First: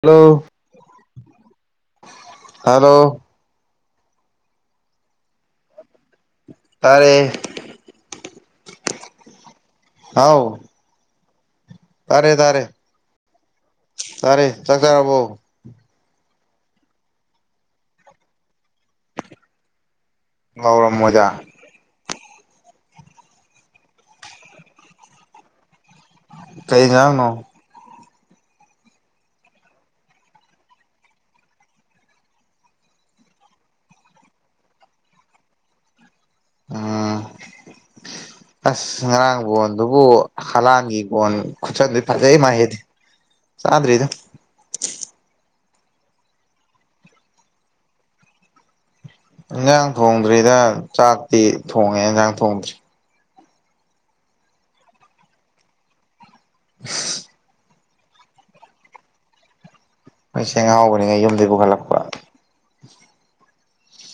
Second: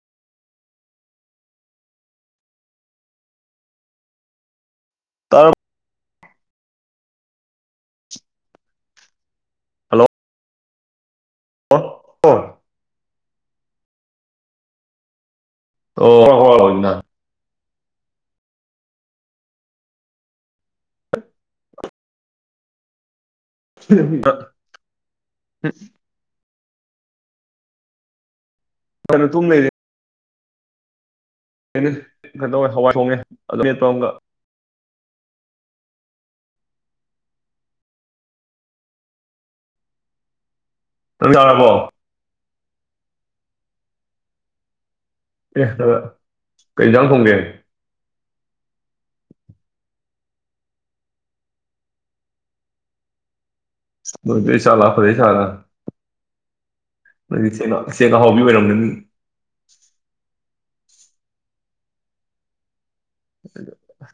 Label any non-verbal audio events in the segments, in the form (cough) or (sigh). hello hello ꯇꯔꯞ ꯇꯔꯦ ꯍꯥꯎ ꯇꯥꯔꯦ ꯑꯣ ꯇꯥꯔꯦ ꯇꯥꯔꯦ ꯆꯥꯛ ꯆꯔꯕꯣ ꯑꯣ ꯍꫭꯏꯅ ꯍꯥꯎꯔꯝꯃꯣꯏꯗ (unintelligible) ꯀꯩ ꯏꯟꯖꯥꯡꯅꯣ (inaudible) ꯀꯩꯋꯦ ꯍꯋꯥꯏ ꯊꯣꯡꯉꯦ ꯑꯗꯨꯝ ꯑꯃꯦꯠꯄ ꯑꯃꯒ (inaudible) ꯎꯝ ꯑꯁ ꯉꯔꯥꯡꯕꯣꯟ ꯗꯨꯕꯨ ꯍꯂꯥꯟꯒꯤ ꯅꯪ ꯒꫭꯟ ꯆꯥꯔꯕꯣ ꯈꯨꯠꯆꯟꯗꯤ ꯐꯖꯩ ꯃꯥꯏꯑꯦꯗꯤ ꯆꯥꯗ꯭ꯔꯤꯗ ꯑꯦꯍ ꯀꯩ ꯏꯟꯖꯥꯡ ꯊꯣꯡꯒꯦ ꯏꯟꯖꯥꯡ ꯊꯣꯡꯗ꯭ꯔꯤꯗ ꯆꯥꯛꯇꯤ ꯊꯣꯡꯉꯦ ꯏꯟꯖꯥꯡ ꯊꯣꯡꯗ꯭ꯔꯤ (unintelligible) ꯑꯁꯦꯡ ꯑꯍꯥꯎꯕ ꯃꯤ ꯑꯣꯏꯔꯝꯒꯅꯤ ꯃꯣꯏꯁꯦ ꯉꯥꯎꯕꯅꯤꯅ ꯌꯨꯝꯗꯩ ꯄꯨꯈꯠꯂꯛꯄ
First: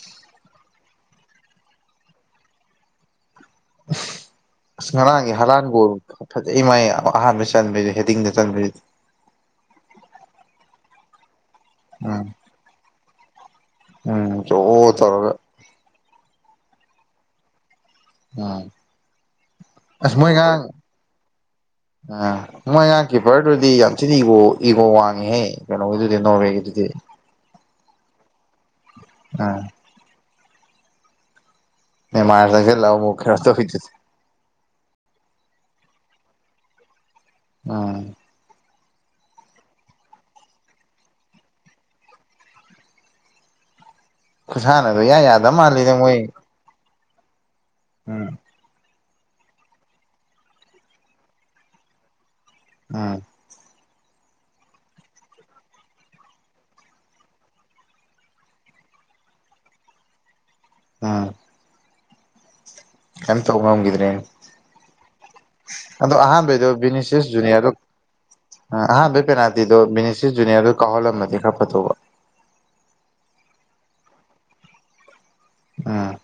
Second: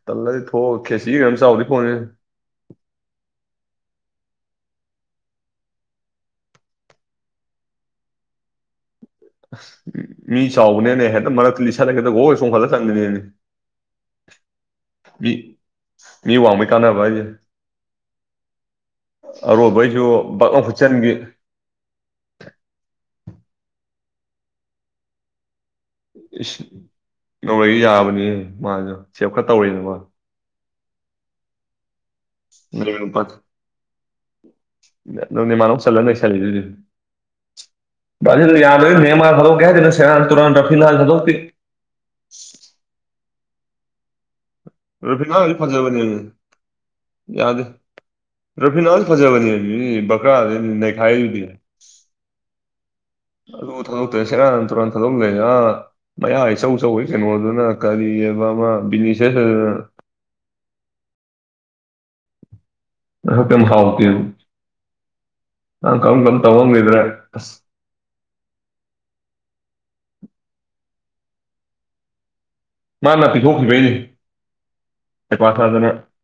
ꯇꯜꯂꯗꯤ ꯊꯣꯛꯑꯒ ꯈꯦꯆꯤꯔ ꯀꯩꯅꯣꯝꯃ ꯆꯥꯎꯗꯨꯏ ꯄꯣꯠꯅꯦꯗ ꯎ (unintelligible) ꯑꯁ ꯉꯔꯥꯡꯒꯤ ꯍꯂꯥꯟ ꯒꫭꯜ ꯐꯖꯩ ꯃꯥꯏ ꯑꯍꯥꯟꯕ ꯆꯟꯁ ꯍꯦꯗꯤꯡꯗ ꯆꯟꯕꯩ ꯃꯤ ꯆꯥꯎꯕꯅꯤꯅꯦ ꯍꯦꯛꯇ ꯃꯔꯛꯇ ꯂꯤꯁꯠꯂ ꯍꯦꯛꯇ ꯎꯝ ꯋꫭꯏ ꯆꫭꯡꯈꯠꯂ ꯆꯟꯕꯤꯅꯤꯅꯦ ꯎꯝ ꯆꯣ ꯇꯔꯒ ꯃꯤ ꯋꯥꯡꯕꯩ ꯀꯥꯟꯅꯕ ꯍꯥꯏꯖꯦ ꯎꯝ ꯑꯔꯣꯕꯩꯁꯨ ꯕꯛꯂꯥꯎ ꯍꯨꯠꯆꯟꯒꯤ ꯎꯝ ꯃꯣꯏ ꯑꯉꯥꯡ ꯀꯤꯄꯔꯗꯨꯗꯤ ꯌꯥꯝ ꯊꯤꯅ ꯏꯒꫭ ꯏꯒꫭ ꯋꯥꯡꯉꯤꯍꯦ ꯀꯩꯅꯣꯒꯤꯗꯨꯗꯤ ꯅꯣꫪꯋꯦ ꯒꯤꯗꯨꯗꯤ ꯅꫭꯔꯋꯦꯖꯨ ꯌꯥꯕꯅꯤ ꯃꯥꯅ ꯁꯦꯞ ꯈꯔ ꯑꯥ ꯇꯧꯔꯤꯅꯦꯕ (unintelligible) ꯅꯦꯃꫪꯅ ꯆꯜꯂ ꯅꯩꯁꯂꯗꯨꯗꯤ ꯑꯥ (unintelligible) ꯈꯨꯁꯥꯟꯅꯗꯣ ꯏꯌꯥ ꯌꯥꯗ ꯔꯦꯐꯤꯅꯥꯗꯤ ꯃꯥꯜꯂꯤꯗ ꯐꯥꯖꯕꯅꯦ ꯃꯣꯏ ꯌꯥꯗꯦ ꯎꯝ ꯔꯦꯐꯤꯅꯥꯜ (inaudible) ꯌꯥꯝ ꯐꯖꯕꯅꯦ ꯃꯤ ꯕꯀꯥꯗ ꯅꯩꯈꯥꯏꯔꯤꯗꯨꯗꯤ ꯎꯝ ꯑꯗꯨ ꯊꯥꯗꯣꯛꯇ꯭ꯔ ꯁꯦꯔ ꯅ ꯇꯨꯔꯥꯟ ꯊꯥꯗꯣꯛ ꯂꯩꯅ ꯑ ꯃꯌꯥ ꯏꯆꯧꯆꯧꯒꯩ ꯀꯩꯅꯣꯗꯨꯅ ꯀꯔꯤ ꯍꯥꯏꯕ ꯑꯃ ꯕꯤꯅꯤꯁꯦꯁ ꯑ ꯀꯝ ꯇꯧꯕ ꯉꯝꯒꯤꯗ꯭ꯔꯦ ꯑꯗꯣ ꯑꯍꯜꯕ ꯩꯗꯣ ꯕꯤꯅꯤꯁꯤꯦꯁ ꯖꯨꯅꯤꯌꯥꯔꯗꯣ ꯑꯍꯥꯜꯕꯩ ꯄꯦꯅꯥꯜꯇꯤꯗꯣ ꯕꯦꯅꯤꯁꯦ ꯖꯨꯅꯤꯌꯥꯔ ꯀꯍꯣꯂꯝꯗꯤ ꯈꯔ ꯐꯗꯧꯕ ꯃꯥꯅ ꯄꯤꯊꯣꯛꯈꯤꯕꯩꯅꯤ ꯍꯪꯩꯄꯥ ꯁꯥꯗꯅ ꯎꯝ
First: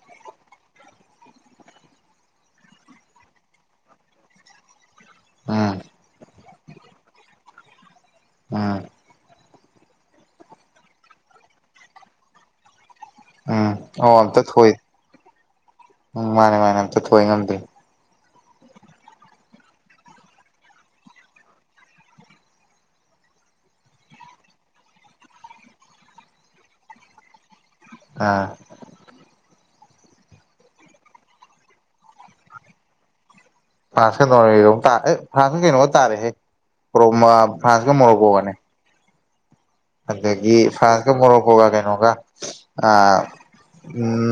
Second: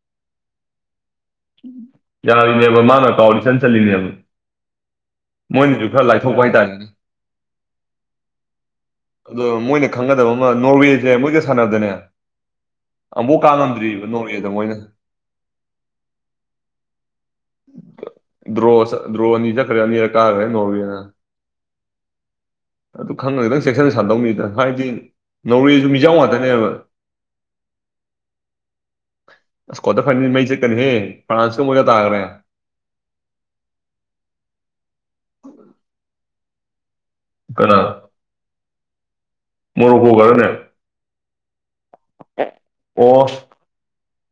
ꯌꯥꯔꯤꯅꯦꯕ ꯃꯥꯅ ꯀꯥꯎꯜ ꯏꯆꯟ ꯆꯂꯤꯅꯦꯕ ꯎꯝ ꯃꯣꯏꯁꯨ ꯈꯔ ꯂꯥꯏꯊꯣꯛꯄ ꯍꯥꯏꯇꯥꯔꯦꯅꯤ ꯎꯝ ꯑꯗꯣ ꯃꯣꯏꯅ ꯈꯪꯒꯗꯕ ꯑꯃ ꯅꯣꯔꯋꯦꯁꯦ ꯃꯣꯏꯒ ꯁꯥꯟꯅꯕꯗꯅꯦ ꯎꯝ ꯑꯣ ꯑꯝꯇ ꯊꯣꯏ ꯎꯝ ꯃꯥꯅꯦ ꯃꯥꯅꯦ ꯑꯝꯇ ꯊꯣꯏ ꯉꯝꯗꯦ ꯗ꯭ꯔꯣ ꯑꯅꯤꯗ ꯗ꯭ꯔꯣꯋꯅꯤ ꯆ ꯀꯔꯅꯤꯔ ꯀꯥ ꯍꯥꯏꯦ ꯅꯣꯅ (unintelligible) ꯑꯗꯨ ꯈꯪꯉꯒꯗꯪ ꯆꯦꯛꯁꯤꯟꯅ ꯁꯥꯟꯗꯧꯅꯤꯗ ꯍꯥꯏꯗꯤ ꯅꯧꯔꯦꯁꯨ ꯃꯤꯖꯥꯎ ꯉꯥꯛꯇꯅꯦꯕ ꯍꯥ ꯑꯁ ꯀ꯭ꯋꯥꯇꯔ ꯐꯥꯏꯅꯦꯜ ꯃꯩ ꯆꯠꯀꯅꯤꯍꯦ ꯐ꯭ꯔꯥꯟꯁꯨ ꯃꯣꯏꯒ ꯇꯥꯈ꯭ꯔꯦ ꯐ꯭ꯔꯥꯟꯁꯀ ꯑꯦ ꯐ꯭ꯔꯥꯟꯁꯀ ꯀꯩꯅꯣ ꯇꯥꯔꯦꯍꯦ ꯔꯣꯝ ꯀꯅꯥ ꯐ꯭ꯔꯥꯟꯁꯀ ꯃꯣꯔꯣꯀꯣꯒꯅꯦ ꯃꯣꯔꯣꯀꯣꯒꯔꯅꯦ ꯑꯗꯒꯤ ꯐ꯭ꯔꯥꯟꯁꯀ ꯃꯣꯔꯣꯀꯣꯒ ꯀꯩꯅꯣꯒ ꯑ ꯑꯣ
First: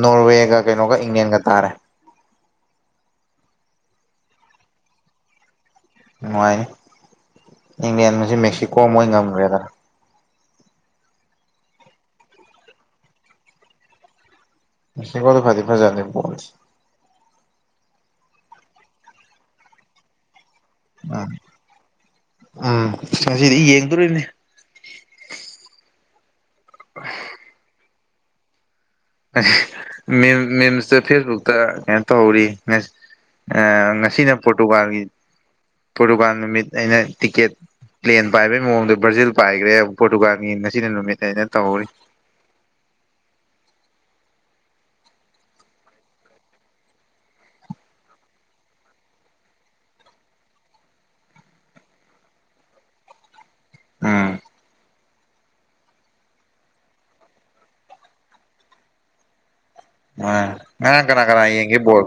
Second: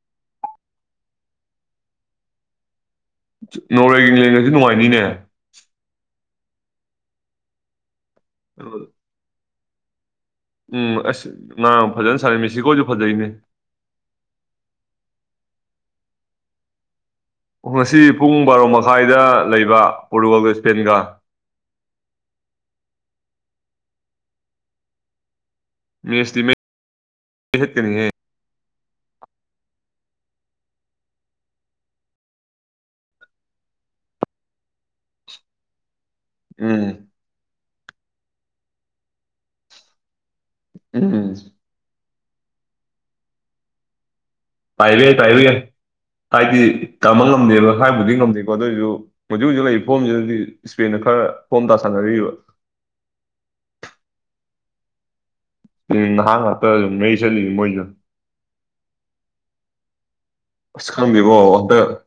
ꯅꯣꯔꯋꯦꯒ ꯀꯩꯅꯣꯒ ꯏꯪꯂꯦꯟꯒ ꯇꯥꯔꯦ ꯅꯣꯔꯔꯦꯒꯤ ꯡꯂꯦꯟꯒꯁꯨ ꯅꯨꯡꯉꯥꯏꯅꯤꯅꯦ ꯅꯨꯡꯉꯥꯏꯅꯤ ꯏꯪꯂꯦꯟꯃꯖꯨ ꯃꯦꯛꯁꯤꯀꯣ ꯃꯣꯏ ꯉꯝꯒ꯭ꯔꯦꯗꯅ ꯎꯝ ꯑꯁ ꯅꯅꯥ ꯐꯖꯅ ꯁꯥꯔ ꯃꯦꯁꯤꯀꯣꯁꯨ ꯐꯖꯩꯅꯦ ꯁꯤꯀꯣꯗ ꯐꯗꯤ ꯐꯖꯥꯅꯤ ꯕꯣꯜ ꯉꯁꯤ ꯄꯨꯡ ꯕꯥꯔꯣ ꯃꯈꯥꯏꯗ ꯂꯩꯕ ꯄꯣꯒ ꯁꯄꯦꯟꯒ ꯑ ꯎꯝ ꯑꯁꯤꯗꯤ ꯌꯦꯡꯗꯣꯔꯤꯅꯦ ꯃꯤ ꯑꯁꯂꯤꯍ ꯀꯅꯤ ꯍꯥꯏ (inaudible) ꯃꯦꯜ ꯃꯦꯜꯁꯇ ꯐꯦꯁꯕꯨꯛꯇ ꯀꯩꯅꯣ ꯇꯧꯍꯧꯔꯤ ꯉꯁꯤꯅ ꯄꯣꯔꯇꯨꯒꯥꯜꯒꯤ ꯄꯣꯔꯗꯨꯨꯀꯥꯟ ꯅꯨꯃꯤꯠ ꯎꯝ ꯑꯩꯅ ꯇꯤꯛꯀꯦꯠ ꯄ꯭ꯂꯦꯟ ꯄꯥꯏꯕꯩ ꯃꯑꯣꯡꯗꯣ ꯕ꯭ꯔꯥꯖꯤꯜ ꯄꯥꯏꯈ꯭ꯔꯦ ꯄꯣꯇꯨꯒ꯭ꯔꯥꯒꯤ ꯉꯁꯤꯅ ꯅꯨꯃꯤꯠ ꯎꯝ ꯑꯩꯅ ꯇꯧꯍꯧꯔꯤ ꯄꯥꯏꯕ ꯌꯥꯏ ꯄꯥꯏꯕ ꯌꯥꯏ ꯍꯥꯏꯗꯤ ꯇꯃ ꯉꯝꯗꯦꯕ ꯍꯥꯏꯕꯨꯗꯤ ꯉꯝꯗꯦꯀꯣ ꯑꯗꯨꯑꯣꯏꯁꯨ ꯍꯧꯖꯤꯛ ꯍꯧꯖꯤꯛ ꯂꯩꯔꯤꯕ ꯐꯣꯝꯁꯤꯗꯗꯤ ꯏꯁꯄꯦꯗ ꯈꯔ ꯐꯣꯝ ꯇꯥ ꯁꯥꯟꯅꯔꯤꯕ ꯎꯝ ꯎꯝ ꯅꯍꯥ ꯉꯥꯛꯇ ꯁꯨꯝ ꯃꯩ ꯁꯠꯂꯤ ꯃꯣꯏꯁꯨ ꯑ ꯑꯁ ꯉꯔꯥꯡ ꯀꯅꯥ ꯈꯪꯗꯦꯀꯣ ꯀꯅꯥ ꯌꯦꯡꯒꯦ ꯍꯟꯗꯛ ꯕꯣꯜ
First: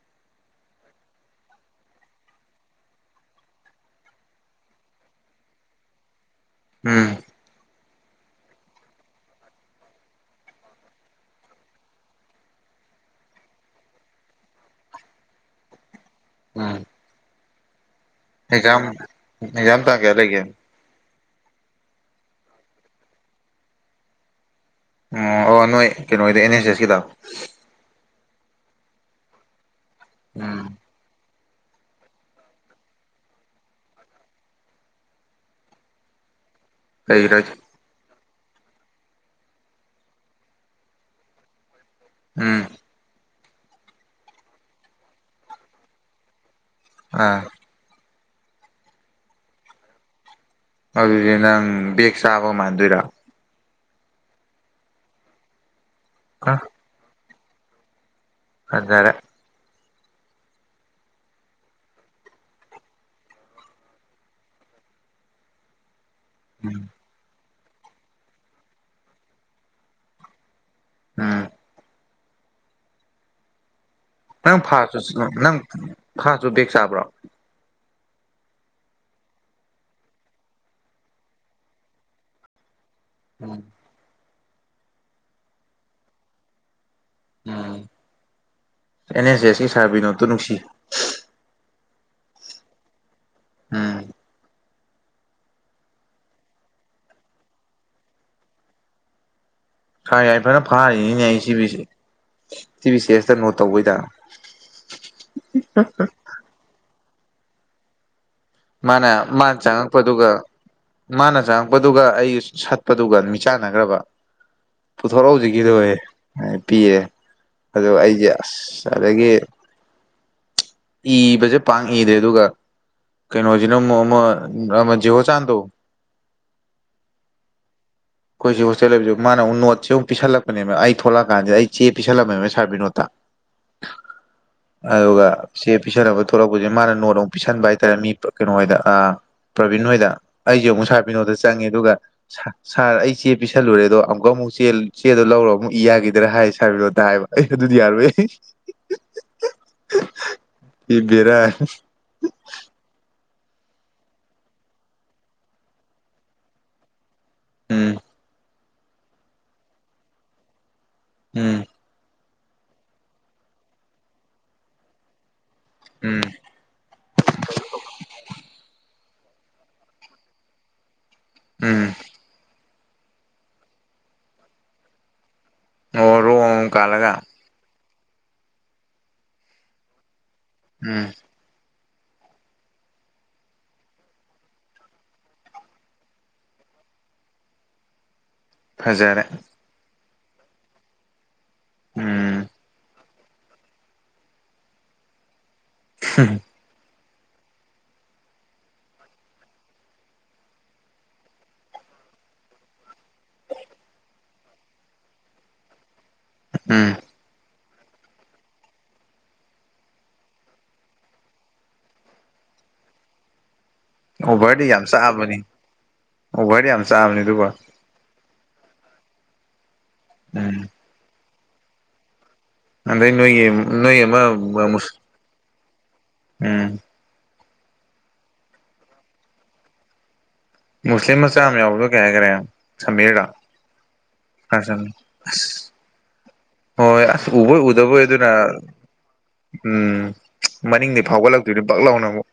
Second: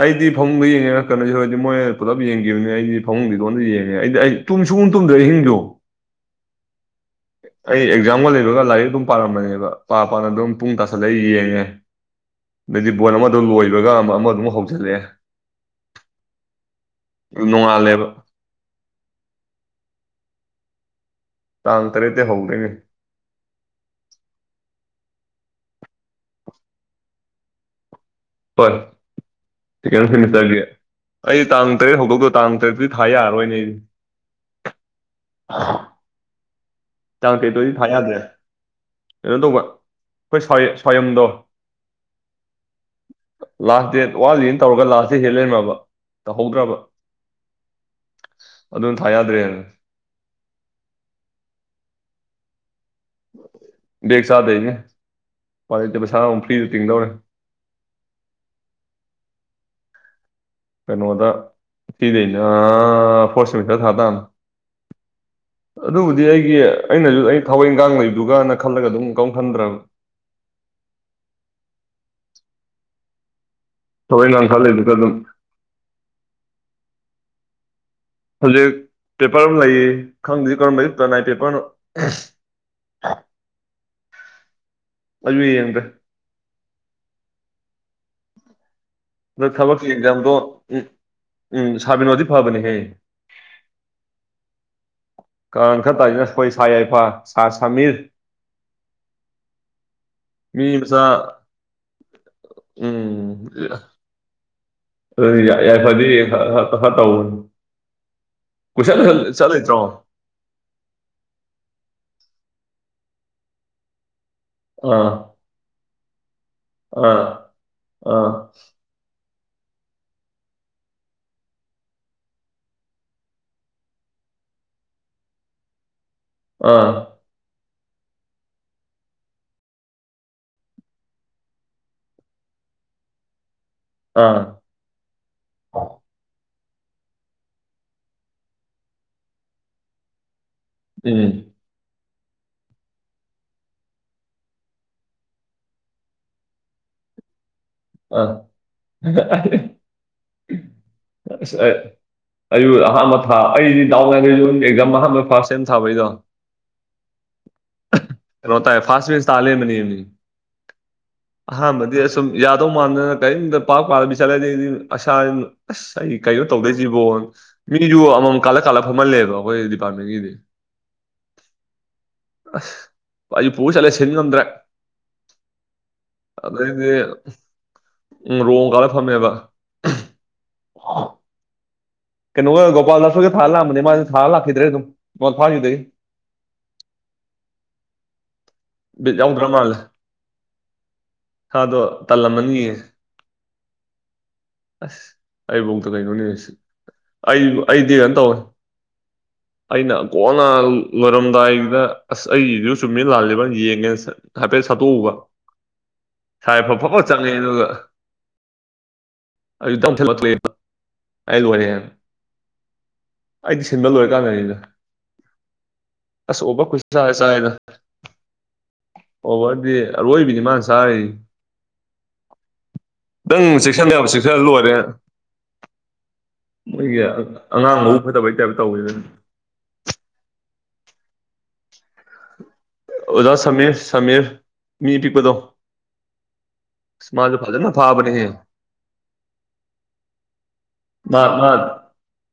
ꯑꯩꯗꯤ ꯐꯃꯨꯡꯗ ꯌꯦꯡꯉꯦ ꯉ ꯀꯩꯅꯣꯁꯤ ꯍꯧꯔꯗꯤ ꯃꯣꯏꯅ ꯄꯨꯂꯞ ꯌꯦꯡꯈꯤꯕꯅꯤ ꯑꯩꯗꯤ ꯐꯃꯨꯡꯗꯤ ꯏꯇꯣꯟꯗ ꯌꯦꯡꯉꯦ ꯑꯩꯗꯤ ꯑꯩ ꯇꯨꯝꯁꯨꯨꯡꯨꯝ ꯇꯨꯝꯗ꯭ꯔ ꯑ ꯍꯤꯡꯖꯨ (unintelligible) ꯎꯝ ꯍ (inaudible) ꯑꯩ ꯑꯦꯛꯖꯥꯝꯒ ꯂꯩꯕꯒ ꯂꯥꯏꯔꯤꯛ ꯑꯗꯨꯝ ꯄꯥꯔꯝꯕꯅꯦꯕ ꯄꯥ ꯄꯥꯅ ꯑꯗꯨꯝ ꯄꯨꯡ ꯇꯥꯁꯜꯂ ꯌꯦꯡꯉꯦ ꯑꯗꯤ ꯕꯣꯜ ꯑꯃꯗꯣ ꯂꯣꯏꯕꯒ ꯑꯃ ꯑꯃꯗꯨꯝ ꯍꯧꯖꯜꯂꯛꯑꯦ ꯎꯝ ꯅꯣꯡꯉꯥꯜꯂꯦꯕ ꯑꯦꯛꯖꯥꯝ ꯑꯦꯛꯖꯥꯝ ꯇꯥꯡ ꯀꯌꯥ ꯂꯩꯒꯦ ꯇꯥꯡ ꯇꯔꯦꯠꯇ ꯍꯧꯗꯣꯏꯅꯦ ꯑꯣ ꯑꯣ ꯅꯣꯏ ꯀꯩꯅꯣꯗ ꯑꯦꯟ ꯑꯦꯁ ꯑꯦꯁꯀꯤꯗ ꯄꯠ ꯁꯦꯀꯦꯟ ꯁꯦꯃꯤꯁꯇꯔꯒꯤ ꯎꯝ ꯑꯩ ꯇꯥꯡ ꯇꯔꯦꯠ ꯍꯧꯗꯣꯛꯗꯣ ꯇꯥꯡ ꯇꯔꯦꯠꯇꯤ ꯊꯥ ꯌꯥꯔꯔꯣꯏꯅꯦ ꯑꯩꯗꯤ ꯆꯥꯡ ꯂꯩꯔꯣꯏ ꯀꯩꯗꯣꯏꯗꯤ ꯊꯥ ꯌꯥꯗ꯭ꯔꯦ ꯀꯩꯅꯣ ꯇꯧꯕ ꯑꯩꯈꯣꯏ ꯁ꯭ꯋꯥꯌꯝꯗꯣ ꯎꯝ ꯂꯥꯁ ꯗꯦꯠ ꯋꯥꯟꯂꯤꯅ ꯇꯧꯔꯒ ꯂꯥꯁ ꯗꯦ ꯍꯦꯜ ꯂꯩꯔꯝꯃꯕ ꯇꯧꯍꯧꯗ꯭ꯔꯕ ꯑꯥ ꯑꯗꯨꯅ ꯊꯥ ꯌꯥꯗ꯭ꯔꯦꯅ ꯑꯗꯨꯗꯤ ꯅꯪ ꯕꯦꯒ ꯆꯥꯕ ꯃꯥꯟꯗꯣꯏꯔꯥ ꯕꯦꯛ ꯆꯥꯗꯩꯅꯦ ꯎꯄꯥꯏ ꯂꯩꯇꯦ ꯄꯩꯁꯥ ꯑꯃꯛ ꯑ ꯐ꯭ꯔꯤꯗ ꯇꯤꯡꯗꯧꯅꯤ ꯐꯖꯔꯦ (unintelligible) ꯑꯗꯨꯕꯨꯗꯤ ꯑꯩꯒꯤ ꯎꯝ ꯑꯩꯅꯁꯨ ꯑꯩ ꯊꯕꯛ ꯏꯟꯒꯥꯡ ꯂꯩꯕꯗꯨꯒꯅ ꯈꯜꯂꯒ ꯑꯗꯨꯝ ꯀꯝ ꯈꯟꯗ꯭ꯔꯕ ꯎꯝ ꯊꯕꯛ ꯏꯪꯈꯥꯡ ꯅꯪ ꯈꯔ ꯂꯩꯕꯗꯨꯒ ꯐꯥꯁꯨ ꯑꯗꯨꯝ ꯅꯪ ꯐꯥꯁꯨ ꯕꯦꯛ ꯆꯥꯕ꯭ꯔꯣ ꯍꯧꯖꯤꯛ ꯄꯦꯄꯔ ꯑꯃ ꯂꯩ ꯈꯪꯗꯁꯤ ꯀꯔꯝꯕꯌꯛꯇꯅꯥꯏ ꯄꯦꯄꯔꯅꯣ ꯎꯝ ꯑꯩꯖꯨ ꯌꯦꯡꯗꯦ ꯎꯝ ꯑꯦꯟ ꯑꯦꯁ ꯑꯗꯣ ꯑꯦꯁꯀꯤ ꯊꯕꯛꯀꯤ ꯁꯥꯔꯕꯤꯅꯣꯠꯇ ꯑꯦꯛꯖꯥꯝꯗꯣ ꯅꯨꯡꯁꯤ ꯎꯝ ꯎꯝ ꯁꯥꯕꯤꯅꯣꯗꯤ ꯐꯕꯅꯦꯍꯦ ꯎꯝ ꯀ ꯈꯔ ꯇꯥꯏꯅ ꯑꯩꯈꯣꯏ ꯁꯥ ꯌꯥꯏꯐ ꯁꯥ ꯁꯃꯤꯔ ꯈꯔ ꯌꯥ ꯐꯖꯅ ꯃꯤ ꯃꯆꯥ ꯐꯥꯔꯤꯅꯤꯅꯦ ꯑꯩ ꯁꯤꯚꯁꯤ ꯁꯤꯚꯤꯁꯤꯁꯇ ꯅꯣꯠ ꯇꯧꯕꯩꯗꯔ ꯁꯗꯤ ꯍꯥ ꯇ ꯃꯥꯅ ꯃꯥꯅ ꯆꯪꯉꯛꯄꯗꯨꯒ ꯃꯥꯅ ꯆꯪꯉꯛꯄꯗꯨꯒ ꯑꯩ ꯁꯠꯄꯗꯨꯒ ꯃꯤ ꯆꯥꯟꯅꯈ꯭ꯔꯕ ꯑꯥ ꯄꯨꯊꯣꯔꯛꯎꯧꯁꯤꯒꯤꯗ ꯄꯤꯔꯦ ꯑꯥ ꯑꯣ ꯑꯥ ꯑꯩꯁꯦ ꯑꯁ ꯑꯗꯒꯤ ꯏꯕꯁꯦ ꯄꯥꯡ ꯏꯗꯦ ꯑꯗꯨꯒ ꯀꯩꯅꯣꯁꯤꯅ ꯑꯃꯨꯛ ꯑꯃ ꯑꯃ ꯖꯤꯍꯣ ꯆꯥꯟꯗꯣ ꯑꯥ ꯑꯩꯈꯣꯏꯁꯤ ꯍꯣꯁꯇꯦꯜ ꯂꯩꯕꯖꯨ ꯃꯥꯅ ꯑꯃꯨꯛ ꯅꯣꯠꯁꯦ ꯑꯃꯨꯛ ꯄꯤꯁꯜꯂꯛꯄꯅꯦꯕ ꯑꯩ ꯊꯣꯛꯂꯛꯑꯀꯥꯟꯁꯤꯗ ꯑꯩ ꯆꯦ ꯄꯤꯁꯜꯂꯝꯃꯦꯕ ꯁꯥꯔ ꯕꯤꯅꯣꯠꯇ (unintelligible) ꯑꯥ ꯑꯗꯨꯒ ꯆꯦ ꯄꯤꯁꯟꯅꯕ ꯊꯣꯛꯂꯛꯄꯁꯦ ꯃꯥꯅ ꯅꯣꯠ ꯑꯃꯨꯛ ꯄꯤꯁꯟꯕ ꯍꯥꯏꯇꯥꯔꯦ ꯃꯤ ꯀꯩꯅꯣ ꯍꯥꯏꯗ ꯑꯥ ꯄ꯭ꯔꯕꯤꯟ ꯍꯣꯏꯗ ꯑꯩꯁꯦ ꯑꯃꯨꯛ ꯁꯥꯔ ꯎꯝ ꯕꯤꯅꯣꯗꯇ ꯆꯪꯉꯦ ꯑꯗꯨꯒ ꯁꯥ ꯁꯥꯔ ꯑꯩ ꯆꯦ ꯄꯤꯁꯜꯂꯨꯔꯦꯗꯣ ꯑꯃꯨꯛꯀ ꯑꯃꯨꯛ ꯆ ꯆꯦꯗꯣ ꯂꯧꯔꯒ ꯑꯃꯨꯛ ꯏ ꯌꯥꯈꯤꯗꯔꯥ ꯍꯥꯏꯌꯦ ꯁꯥꯔꯕꯤꯗꯣꯗꯥꯏꯕ ꯑꯩ ꯑꯗꯨꯗꯤ ꯌꯥꯔꯣꯏ ꯑꯥ ꯍꯥꯏꯔ ꯑꯩꯁꯨ ꯑꯍꯥꯟꯕ ꯊꯥ ꯑꯩꯗꯤ ꯗꯥꯎꯅꯈꯩꯁꯨ ꯑꯦꯛꯖꯥꯝ ꯑꯍꯥꯟꯕ ꯐꯥꯔꯁ ꯁꯦꯝ ꯊꯥꯕꯩꯗꯣ ꯎꯝ ꯔꯣꯇꯥ ꯐꯥꯁꯃꯤꯁꯂꯃꯅꯤꯅꯤ ꯎꯝ ꯍꯥ ꯃꯗꯤꯁ ꯁꯨꯝ ꯌꯥꯗꯧ ꯃꯥꯟꯗꯅ ꯀꯔꯤꯝꯇ ꯄꯥꯛ ꯄꯥꯔꯕꯤ ꯆꯠꯂ ꯑꯁꯥ ꯑꯁ ꯑꯩ ꯎꯝ ꯀꯣ ꯇꯧꯗꯣꯏꯁꯤꯕꯣ ꯃꯤꯁꯨ ꯑꯃꯃꯝ ꯀꯥꯜꯂ ꯀꯥꯜꯂ ꯐꯝꯍꯜꯂꯦꯕ ꯑꯈꯣꯏ ꯗꯤꯄꯥꯔꯠꯃꯦꯟꯒꯤꯗꯤ ꯎꯝ ꯑ ꯑꯩ ꯄꯨꯔ ꯆꯠꯂꯦ ꯁꯤꯟ ꯉꯝꯗ꯭ꯔꯦ ꯑꯣ ꯔꯣꯡ ꯑꯃꯨꯛ ꯑꯗꯩꯗꯤ ꯀꯥꯜꯂꯒ ꯎꯝ ꯔꯣ ꯀꯥꯜꯂ ꯐꯝꯃꯦꯕ ꯎꯝ ꯀꯩꯅꯣꯒ ꯒꯣꯄꯥꯜ ꯁꯣꯏꯒ ꯊꯥꯔ ꯂꯥꯛꯑꯝꯕꯅꯤ ꯃꯥꯗꯤ ꯊꯥꯔ ꯂꯥꯛꯈꯤꯗ꯭ꯔꯦ ꯑꯗꯨꯝ ꯐꯥꯈꯤꯗꯒꯤ (unintelligible) ꯕꯤꯠ ꯐꯖꯔꯦ ꯌꯥꯎꯗ꯭ꯔ ꯃꯥꯜꯂꯦ ꯁꯥꯗꯣ ꯎꯝ ꯇꯜꯂꯝꯃꯅꯤꯌꯦ ꯑꯁ ꯑꯩꯕꯣꯛꯇ ꯀꯩꯅꯣꯅꯦ ꯑꯩ ꯑꯩꯗꯤ ꯑꯟ ꯇꯧꯋꯦ (inaudible) ꯑꯩꯅ ꯀꯣꯟꯅ ꯂꯣꯏꯔꯝꯗꯥꯏꯗꯨꯗ ꯑꯁ ꯑꯩ ꯏꯔꯤꯗꯨ ꯆꯨꯝꯃꯤꯔ ꯂꯥꯜꯂꯤꯕ ꯌꯦꯡꯒꯦꯅ ꯆꯠ ꯈꯠꯇꯦ ꯁꯠꯇꯣꯛꯎꯕ ꯁꯥꯏ ꯎꯝ ꯐꯐꯠ ꯆꯪꯉꯛꯑꯦ ꯑꯗꯨꯒ ꯑꯗꯨ (inaudible) ꯑꯩ ꯂ‌ꯣꯏꯔꯦꯝ ꯑꯩꯗꯤ ꯁꯤꯟꯕ ꯂꯣꯏꯔꯀꯥꯟꯗꯅꯤꯗ ꯑꯣꯚꯔꯗꯤ ꯌꯥꯝ ꯆꯥꯕꯅꯤ ꯑꯁ ꯑꯣꯚꯔꯗꯤ ꯑꯣꯕꯔ ꯌꯥꯝ ꯈꯨꯆꯥꯗꯤ ꯆꯥꯕꯅꯤ ꯆꯥꯏꯗ ꯑꯗꯨꯒ ꯑꯣꯕꯔꯗꯤ ꯑꯔꯣꯏꯕꯤꯅꯤ ꯃꯥꯅ ꯎꯝ ꯆꯥꯔꯤ ꯑꯗꯩ ꯅꯪ ꯅꯣꯏꯒꯤ ꯆꯦꯛꯁꯟꯕ ꯅꯣꯏ ꯌꯥꯕ ꯑꯃ ꯆꯦꯛꯁꯜꯂ ꯂꯣꯏꯔꯦ ꯎꯝ ꯃꯣꯏꯒꯤ ꯑ ꯑꯉꯥꯡ ꯃꯕꯨꯛ ꯐꯠꯇꯕꯩ ꯇꯥꯏꯞꯇ ꯇꯧꯋꯦ ꯃꯨꯁꯂꯤꯝ ꯃꯆꯥ ꯑꯃ ꯌꯥꯎꯕꯗꯣ ꯀꯩ ꯍꯥꯏꯒ꯭ꯔꯦ ꯁꯃꯤꯔꯒ ꯑꯣꯖꯥ ꯁꯃꯤꯔ ꯁꯃꯤꯔ (unintelligible) ꯑꯁ ꯃꯤ ꯄꯤꯛꯄꯗꯣ ꯍꯣꯏ ꯑꯁ ꯃꯥꯁꯨ ꯎꯕꯣꯏ ꯐꯖꯅ ꯎꯗꯕꯣꯏ ꯐꯥꯕꯅꯦꯍꯦ ꯑꯗꯨꯅ ꯎꯝ ꯃꯅꯤꯡꯗꯩ ꯃꯥ ꯃꯥ ꯐꯥꯎꯒꯠꯂꯛꯇꯨꯏꯔ ꯕꯛ ꯂꯥꯎꯅ ꯑꯃꯨꯛ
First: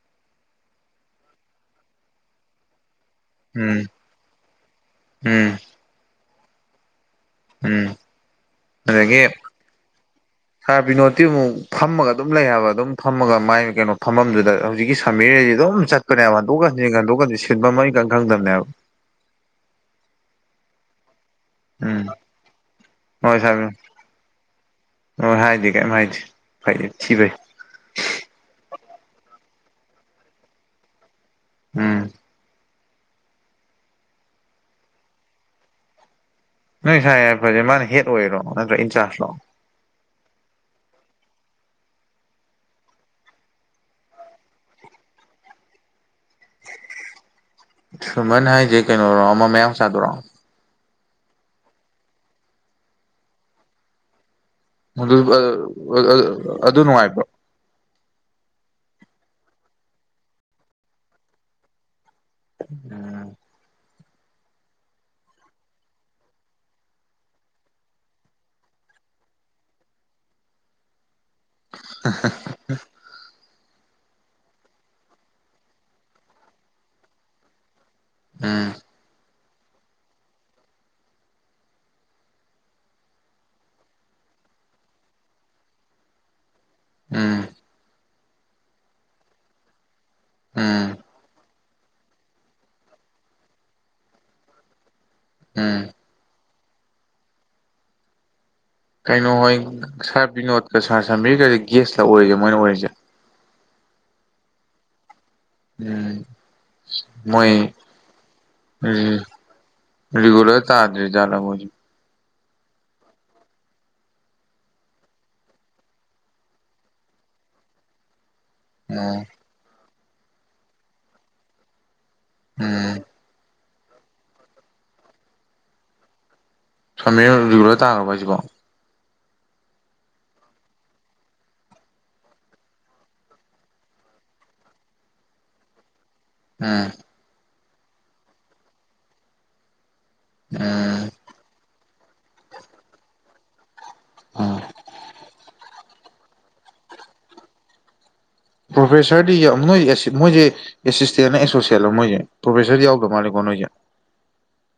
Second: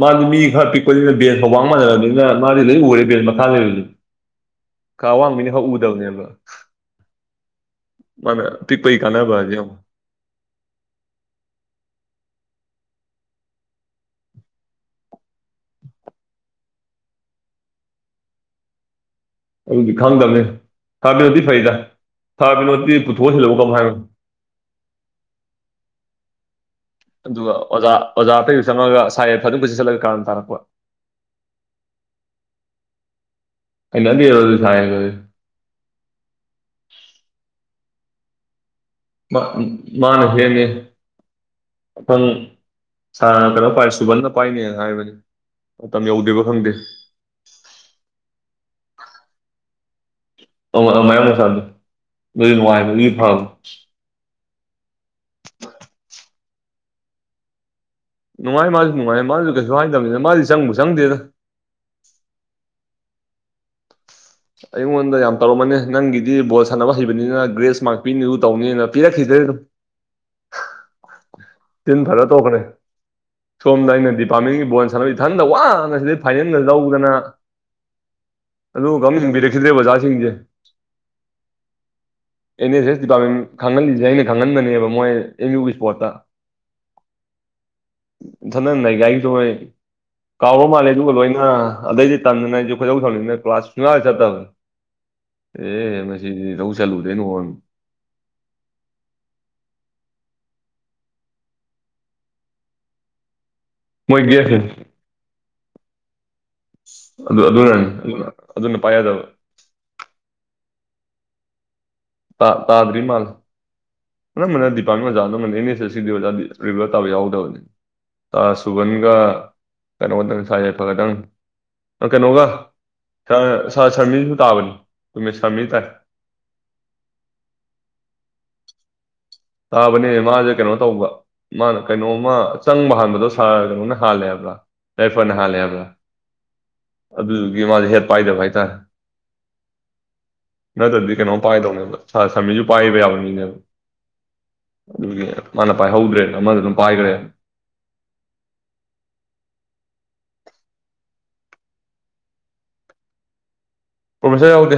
ꯃꯥꯗꯤ ꯃꯤ ꯈꯔ ꯄꯤꯛꯄꯅꯤꯅ ꯕꯦꯟꯁꯒ ꯋꯥꯡ ꯃꯥꯟꯅꯔꯕꯅꯤꯅ ꯃꯥꯗꯤ ꯂꯣꯏ ꯎꯔꯦ ꯕꯦꯟꯁ ꯃꯈꯥ ꯎꯝ ꯂꯩꯕꯗꯨ ꯈ ꯑꯋꯥꯡꯕꯤ ꯎꯝ ꯃꯤꯅ ꯈꯔ ꯎꯗꯝꯅꯦꯕꯥ ꯎꯝ ꯑꯗꯒꯤ ꯍꯥꯏꯁꯦ ꯌꯦꯡꯉꯣ ꯁꯥꯔ ꯕꯤꯅꯣꯠꯇꯤ ꯑꯃꯨꯛ ꯐꯝꯃꯒ ꯑꯗꯨꯝ ꯂꯩ ꯍꯥꯏꯕ ꯑꯗꯨꯝ ꯐꯝꯃꯒ ꯃꯥꯏ ꯀꯩꯅꯣ ꯐꯝꯕꯝꯗꯨꯗ ꯍꯧꯖꯤꯛꯀꯤ ꯁꯥꯝꯃꯤꯔ ꯍꯥꯏꯖꯤ ꯑꯗꯨꯝ ꯆꯠꯄꯅꯦꯕ ꯍꯟꯗꯣꯛꯀ ꯍꯟꯖꯤꯟꯒ ꯍꯟꯗ‌ꯣꯛꯀ ꯍꯟꯖꯤꯟ ꯁꯤꯟꯐꯝ ꯑꯝ ꯏꯈꯪ ꯈꯪꯗꯕꯅꯦꯕ ꯑꯗꯨꯗꯤ ꯈꯪꯗꯕꯅꯦ ꯁꯥꯔ ꯕꯤꯅꯣꯠꯇꯤ ꯐꯩꯗ ꯎꯝ ꯁꯥꯔ ꯕꯤꯅꯣꯠꯇꯤ ꯄꯨꯊꯣꯛꯑ ꯍꯣꯏ ꯁꯥꯔ ꯁꯤꯜꯂꯕꯣꯛ ꯀꯝ ꯍꯥꯏꯔꯣꯏ ꯍꯣꯏ ꯍꯥꯏꯗ‌ꯦ ꯀꯩꯝ ꯍꯥꯏꯗ‌ꯦ ꯐꯩ ꯊꯤ ꯑꯗꯨꯒ ꯑꯣꯖꯥ ꯑꯣꯖꯥ ꯑꯇꯩꯁꯨ ꯆꯪꯉꯛꯑꯒ ꯁꯥꯔ ꯌꯥꯏꯐꯗꯣ ꯄꯨꯁꯤꯁꯤꯜꯂꯒ ꯀꯥꯔꯟ ꯇꯥꯔꯛꯄ ꯎꯝ (unintelligible) ꯅꯣꯏ ꯁꯥꯔ ꯌꯥꯏꯐꯖꯦ ꯃꯥꯅ ꯍꯦꯠ ꯑꯣꯏꯔꯣ ꯅꯠꯇ꯭ꯔ ꯏꯟꯆꯥꯔꯖ ꯃꯥ ꯃꯥꯅ ꯍꯦꯠꯅ‌ꯦ ꯑꯐꯪ ꯁꯥꯔꯅ ꯀꯩꯅꯣ ꯄꯥꯏ ꯁꯨꯃꯟꯅ ꯄꯥꯏꯅꯦꯅ ꯍꯥꯏꯕꯅꯤ ꯃꯇꯝ ꯌꯧꯗ꯭ꯔꯤꯕ ꯈꯪꯗꯦ ꯁꯨꯃꯟ ꯍꯥꯏꯖꯦ ꯀꯩꯅꯣ ꯑꯃ ꯃꯌꯥꯡ ꯃꯆꯥꯗꯨꯔꯣ ꯑꯣ ꯑꯝ ꯃꯌꯥꯡ ꯃꯆꯥꯗꯣ ꯗꯨꯗꯤ ꯅꯨꯡꯉꯥꯏꯕꯒꯤ ꯐꯕ ꯃꯗꯨ (unintelligible) ꯑꯗꯨ ꯅꯨꯡꯉꯥꯏꯕꯔ‌ꯣ ꯅꯨꯡꯉꯥꯏ ꯃꯥꯁꯨ ꯅꯨꯡꯉꯥꯏ ꯃꯥꯁꯨ ꯀꯩꯁꯨ ꯍꯥꯏꯗꯕꯅꯤꯗ ꯃꯥꯗꯤ ꯆꯪꯕꯨ ꯆꯪꯗꯦꯗ ꯑꯣ ꯑꯩꯉꯣꯟꯗ ꯌꯥꯝ ꯇꯧꯔꯝꯃꯅꯦ ꯅꯪꯒꯤꯗꯤ ꯕꯣꯜ ꯁꯥꯟꯅꯕ ꯍꯩꯕꯅꯤꯅ ꯒ꯭ꯔꯦꯁ ꯃꯥꯔꯛ ꯄꯤꯅꯤꯗꯨ ꯇꯧꯅꯤꯅ ꯄꯤꯔꯛꯈꯤꯗꯔ‌ꯦ ꯑꯗꯨꯝ ꯇꯤꯟ ꯐꯔ ꯇ‌ꯣꯛꯈ꯭ꯔ‌ꯦ ꯁꯣꯝꯗ ꯑꯩꯅ ꯗꯤꯄꯥꯔꯠꯃꯦꯟꯒꯤ ꯕꯣꯟ ꯁꯥꯟꯅꯕ ꯏꯊꯟꯗ ꯋꯥꯅ ꯁꯤꯗ ꯐꯥꯏꯅ‌ꯦꯜꯒ ꯂꯧꯗꯅ ꯎꯝ ꯑꯗꯨꯒ ꯑꯝ ꯌ‌ꯦꯡꯕꯤꯔꯛꯈꯤꯗ꯭ꯔꯦ ꯑꯣꯖꯥꯁꯤꯡꯁꯦ ꯑꯦꯟ ꯑꯦꯁ ꯑꯦꯁ ꯗꯤꯄꯥꯔꯠꯃꯦꯟ ꯈꯪꯍꯜꯂꯤꯖ‌ꯦ ꯑꯩꯅ ꯈꯪꯍꯟꯕꯅꯦꯕ ꯃꯣꯏ ꯑꯦꯝ ꯌꯨꯒꯤ ꯏꯁ꯭ꯄꯣꯔꯠꯇ ꯎꯝ ꯏꯊꯟꯅ ꯅꯩꯒꯥꯏꯒꯤꯗꯣꯍ‌ꯦ ꯀꯥꯎꯈ꯭ꯔ ꯃꯥꯜꯂꯦ ꯎꯝ ꯑꯗꯨꯒ ꯂꯣꯏꯅ ꯑꯗꯩꯗꯤ ꯇꯟꯗꯅ ꯑꯩꯖꯨ ꯈꯣꯏꯗꯧ ꯁꯧꯅꯤꯡꯗꯅ ꯀ꯭ꯂꯥꯁ ꯁꯨꯡꯆꯠ ꯆꯠꯇꯕꯟ ꯎꯝ ꯑꯦꯍ‌ꯦ ꯃꯁꯤꯗꯤ ꯀꯩꯗꯧ ꯆꯠꯂꯨꯗꯩꯅ‌ꯣꯟ ꯀꯩꯅꯣ ꯍꯣꯏ ꯁꯥꯔ ꯕꯤꯅꯣꯠꯀ ꯁꯥꯔ ꯁꯝꯕꯤꯔꯒꯗꯤ ꯒꯦꯁꯂ ꯑꯣꯏꯔꯤꯁꯦ ꯃꯣꯏꯅ ꯑꯣꯏꯔꯤꯁꯦ ꯃꯣꯏ ꯒꯦꯁꯅꯦ ꯎꯝ ꯑꯗꯨ ꯃꯣꯏ ꯑꯗꯨꯅꯅꯤ ꯑꯗꯨꯅ ꯄꯥꯏ ꯌꯥꯗꯕ ꯔꯤꯒꯨꯂꯔ ꯇꯥꯗꯔꯤꯖꯥꯠꯂ‌ꯣ ꯃ‌ꯣꯏꯁꯤ ꯇꯥ ꯇꯥꯗꯔꯤ ꯃꯥꯜ ꯑꯅꯝꯕꯅ ꯗꯤꯄꯥꯔꯠꯃꯦꯟ ꯑꯣꯖꯥ ꯑꯅꯝꯕꯅ ꯑꯦꯟ ꯑ‌ꯦꯁ ꯑꯦꯁꯒꯤꯗꯤ ꯑꯣꯖꯥ ꯔꯤꯒꯨꯂꯔ ꯇꯥꯕ ꯌꯥꯎꯗꯕꯅꯤ ꯑꯁ ꯁꯨꯕꯟꯒ ꯎꯝ ꯀꯩꯅꯣꯒꯇꯅ‌ꯦ ꯁꯥꯔ ꯌꯥꯏꯐ ꯒꯗꯪ ꯀꯩꯅꯣꯒ ꯎꯝ ꯁꯥꯔ ꯁꯥꯔ ꯁꯃꯤꯔꯁꯨ ꯇꯥꯕꯅꯤ ꯆꯨꯝꯃꯦ ꯁꯃꯤꯔ ꯇꯥꯏ ꯁꯃꯤꯔ ꯔꯤꯒꯨꯂꯔ ꯇꯥꯔꯕꯣ ꯍꯥꯏꯖꯤꯕꯣ ꯇꯥꯕꯅꯦ ꯃꯥꯁꯦ ꯀꯩꯅꯣ ꯇꯧꯕ ꯃꯥꯅ ꯀꯩꯅꯣꯝꯃ ꯆꯪꯕ ꯍꯥꯟꯕꯗꯣ ꯁꯥꯔ ꯀꯩꯅꯣꯅ ꯍꯥꯜꯂꯦꯕ꯭ꯔꯥ ꯌꯥꯏꯐꯅ ꯍꯥꯜꯂꯦ ꯍꯥꯏꯕ꯭ꯔ ꯎꯝ ꯑꯗꯨꯗꯨꯒꯤ ꯃꯥꯁꯦ ꯍꯠ ꯄꯥꯏꯗꯕ ꯍꯥꯏꯇꯥꯔꯦ ꯎꯝ ꯅꯠꯇ꯭ꯔꯗꯤ ꯀꯩꯅꯣꯝ ꯄꯥꯏꯗꯧꯅꯦꯕ ꯁꯥ ꯁꯟꯃꯤꯁꯨ ꯄꯥꯏꯕ ꯌꯥꯕ ꯃꯤꯅꯦꯕ ꯑꯝ ꯑꯗꯨꯒꯤ ꯃꯥꯅ ꯄꯥꯏꯍꯧꯗ꯭ꯔꯦꯅ ꯑꯃꯗꯨꯅ ꯄꯥꯏꯈ꯭ꯔꯦ ꯄ꯭ꯔꯣꯐꯦꯁꯔꯗꯤ ꯌꯥꯝ ꯅꯣꯏ ꯑꯁꯤ ꯃꯣꯏꯁꯦ ꯑꯦꯁꯤꯁꯇꯦꯟꯂꯣ ꯑꯦꯁꯣꯁꯤꯌꯦꯠꯂꯣ ꯃꯣꯏꯁꯦ ꯄ꯭ꯔꯣꯐꯦꯁꯔ ꯌꯥꯎꯗꯕ ꯃꯥꯜꯂꯦꯀꯣ ꯅꯣꯏꯁꯦ ꯄ꯭ꯔꯣꯐꯦꯁꯔ ꯌꯥꯎꯗꯦ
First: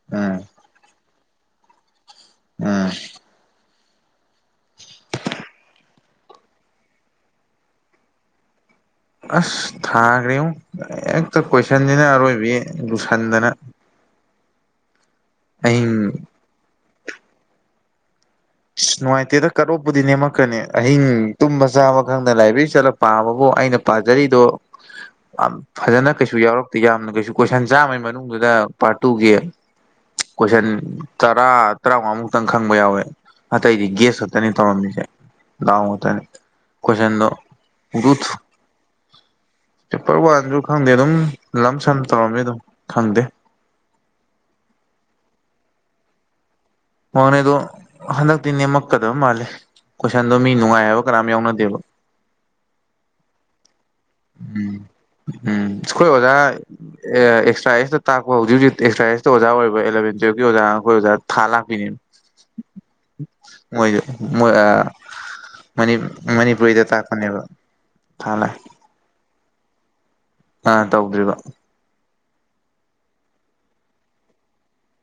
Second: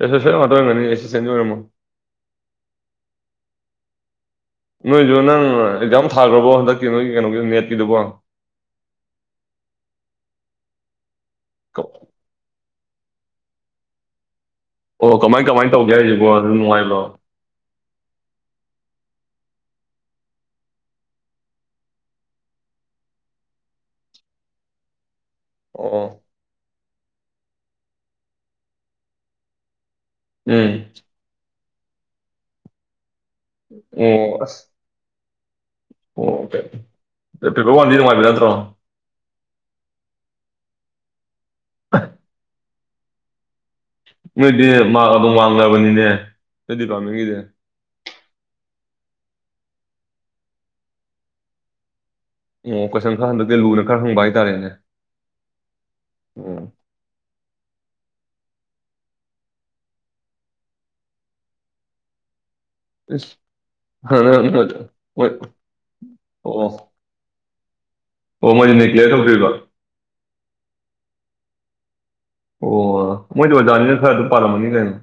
ꯑꯦꯁꯣꯁꯤꯠ ꯎꯝ ꯋꯥꯗꯔꯝꯒꯅꯤ ꯑꯦꯁꯤꯁꯇꯦꯟ ꯑꯣꯏꯔꯝꯃꯣ ꯎꯝ ꯅꯣꯏꯁꯨ ꯅꯪ ꯑꯦꯛꯖꯥꯝ ꯊꯥꯈ꯭ꯔꯕꯣ ꯍꯟꯗꯛꯀꯤ ꯅꯣꯏꯒꯤ ꯀꯩꯅꯣꯒꯤ ꯅꯦꯠꯀꯤꯗꯨꯕꯣ ꯑꯁ ꯊꯥꯈ꯭ꯔꯦꯉꯣ ꯍꯦꯛꯇ ꯀꯣꯏꯁꯟꯅꯤꯅ ꯑꯔꯣꯏꯕꯤ ꯂꯨꯁꯟꯗꯅ ꯑꯣ ꯀꯃꯥꯏ ꯀꯃꯥꯏꯅ ꯑꯍꯤꯡ ꯇꯧꯒꯦ ꯍꯥꯏꯔꯤꯁꯤꯕꯣ ꯑꯗꯨ ꯅꯨꯡꯉꯥꯏꯕ꯭ꯔꯣ ꯑꯁ ꯅꯨꯡꯉꯥꯏꯇꯦꯗ ꯀꯠꯂꯣꯛꯞꯄꯨꯗꯤ ꯅꯦꯝꯃꯛꯀꯅꯤ ꯑꯍꯤꯡ ꯇꯨꯝꯕ ꯆꯥꯕ ꯈꯪꯗꯅ ꯂꯥꯏꯕ꯭ꯔꯦꯔꯤ ꯆꯠꯂꯛꯄ ꯄꯥꯕꯕꯨ ꯑꯩꯅ ꯄꯥꯖꯔꯤꯗꯣ ꯑꯝ ꯑꯣ ꯐꯖꯅ ꯀꯩꯁꯨ ꯌꯥꯎꯔꯛꯇꯦ ꯌꯥꯝꯅ ꯀꯩꯁꯨ ꯀꯣꯏꯁꯟ ꯆꯥꯝꯃꯩ ꯃꯅꯨꯡꯗꯨꯗ ꯄꯥꯔꯠ ꯇꯨꯒꯤ ꯀꯣꯏꯁꯟ ꯎꯝ ꯇꯔꯥ ꯇꯔꯥꯃꯉꯥꯃꯨꯛꯇꯪ ꯈꯪꯕ ꯌꯥꯎꯋꯦ ꯑꯇꯩꯗꯤ ꯒꯦꯁ ꯑꯣ ꯈꯛꯇꯅꯤ ꯑꯁ ꯇꯧꯔꯝꯃꯤꯁꯦ ꯂꯥꯎ ꯑꯣ ꯑꯣꯀꯦ ꯀꯣꯏꯁꯟꯗꯣ ꯄꯦꯄꯔ ꯋꯥꯟꯗꯤ ꯅꯨꯡꯉꯥꯏꯕ ꯒꯨꯗ ꯅꯠꯇ꯭ꯔꯣ ꯆꯥꯞꯇꯦꯔ ꯋꯥꯟꯁꯨ ꯈꯪꯗꯦ ꯑꯗꯨꯝ ꯂꯝ ꯁꯟ ꯇꯧꯔꯝꯃꯦ ꯑꯗꯨꯝ ꯈꯪꯗꯦ ꯅꯣꯏꯗꯤ ꯑꯗꯨꯝ ꯃꯥꯡꯅꯕꯅꯤꯅꯦ ꯋꯥꯡꯅꯩꯗꯣ ꯍꯟꯗꯛꯇꯤ ꯅꯦꯝꯃꯛꯀꯗꯕ ꯃꯥꯜꯂꯦ ꯀꯣꯏꯁꯟꯗꯣ ꯃꯤ ꯅꯨꯡꯉꯥꯏ ꯍꯥꯏꯕ ꯀꯅꯥꯝ ꯌꯥꯎꯅꯗꯦꯕ ꯑꯣ ꯀꯣꯏꯁꯟ ꯈꯔ ꯍꯟꯗꯛꯇꯤ ꯂꯨꯅ ꯈꯔ ꯍꯪꯕ ꯍꯥꯏꯇꯥꯔꯦꯅꯦ ꯎꯝ ꯎꯝ ꯑꯈꯣꯏ ꯑꯣꯖꯥ ꯑꯣ ꯑꯦꯛꯁꯇ꯭ꯔꯥ ꯑꯦꯁꯇ ꯇꯥꯛꯄ ꯍꯧꯖꯤꯛ ꯍꯧꯖꯤꯛ ꯑꯦꯛꯁꯇ꯭ꯔꯥ ꯑꯦꯁꯇ ꯑꯣꯖꯥ ꯑꯣꯏꯕ ꯑꯦꯂꯚꯦꯟ ꯇꯨꯋꯜꯞꯀꯤ ꯑꯣꯖꯥ ꯑꯩꯈꯣꯏ ꯑꯣꯖꯥ ꯊꯥ ꯂꯥꯛꯄꯤꯅꯦꯕ ꯏꯁ (unintelligible) ꯃꯣꯏ ꯃꯣꯏ ꯑꯥ ꯃꯅꯤ ꯃꯅꯤꯄꯨꯔꯤꯗ ꯑꯣ ꯇꯥꯛꯄ ꯊꯟꯅꯦꯕ ꯑꯣ ꯃꯣꯏꯗꯨ ꯀꯂꯤꯌꯥꯔ ꯇꯧꯗꯔ꯭ꯤꯕ ꯑ ꯇꯧꯗ꯭ꯔꯤꯕ ꯑꯣ ꯃꯣꯏꯗꯤ ꯑꯣꯖꯥꯅꯤꯅ ꯈꯔꯗꯤ ꯄꯥꯜꯂꯝꯃꯅꯤ ꯀꯩꯅꯣ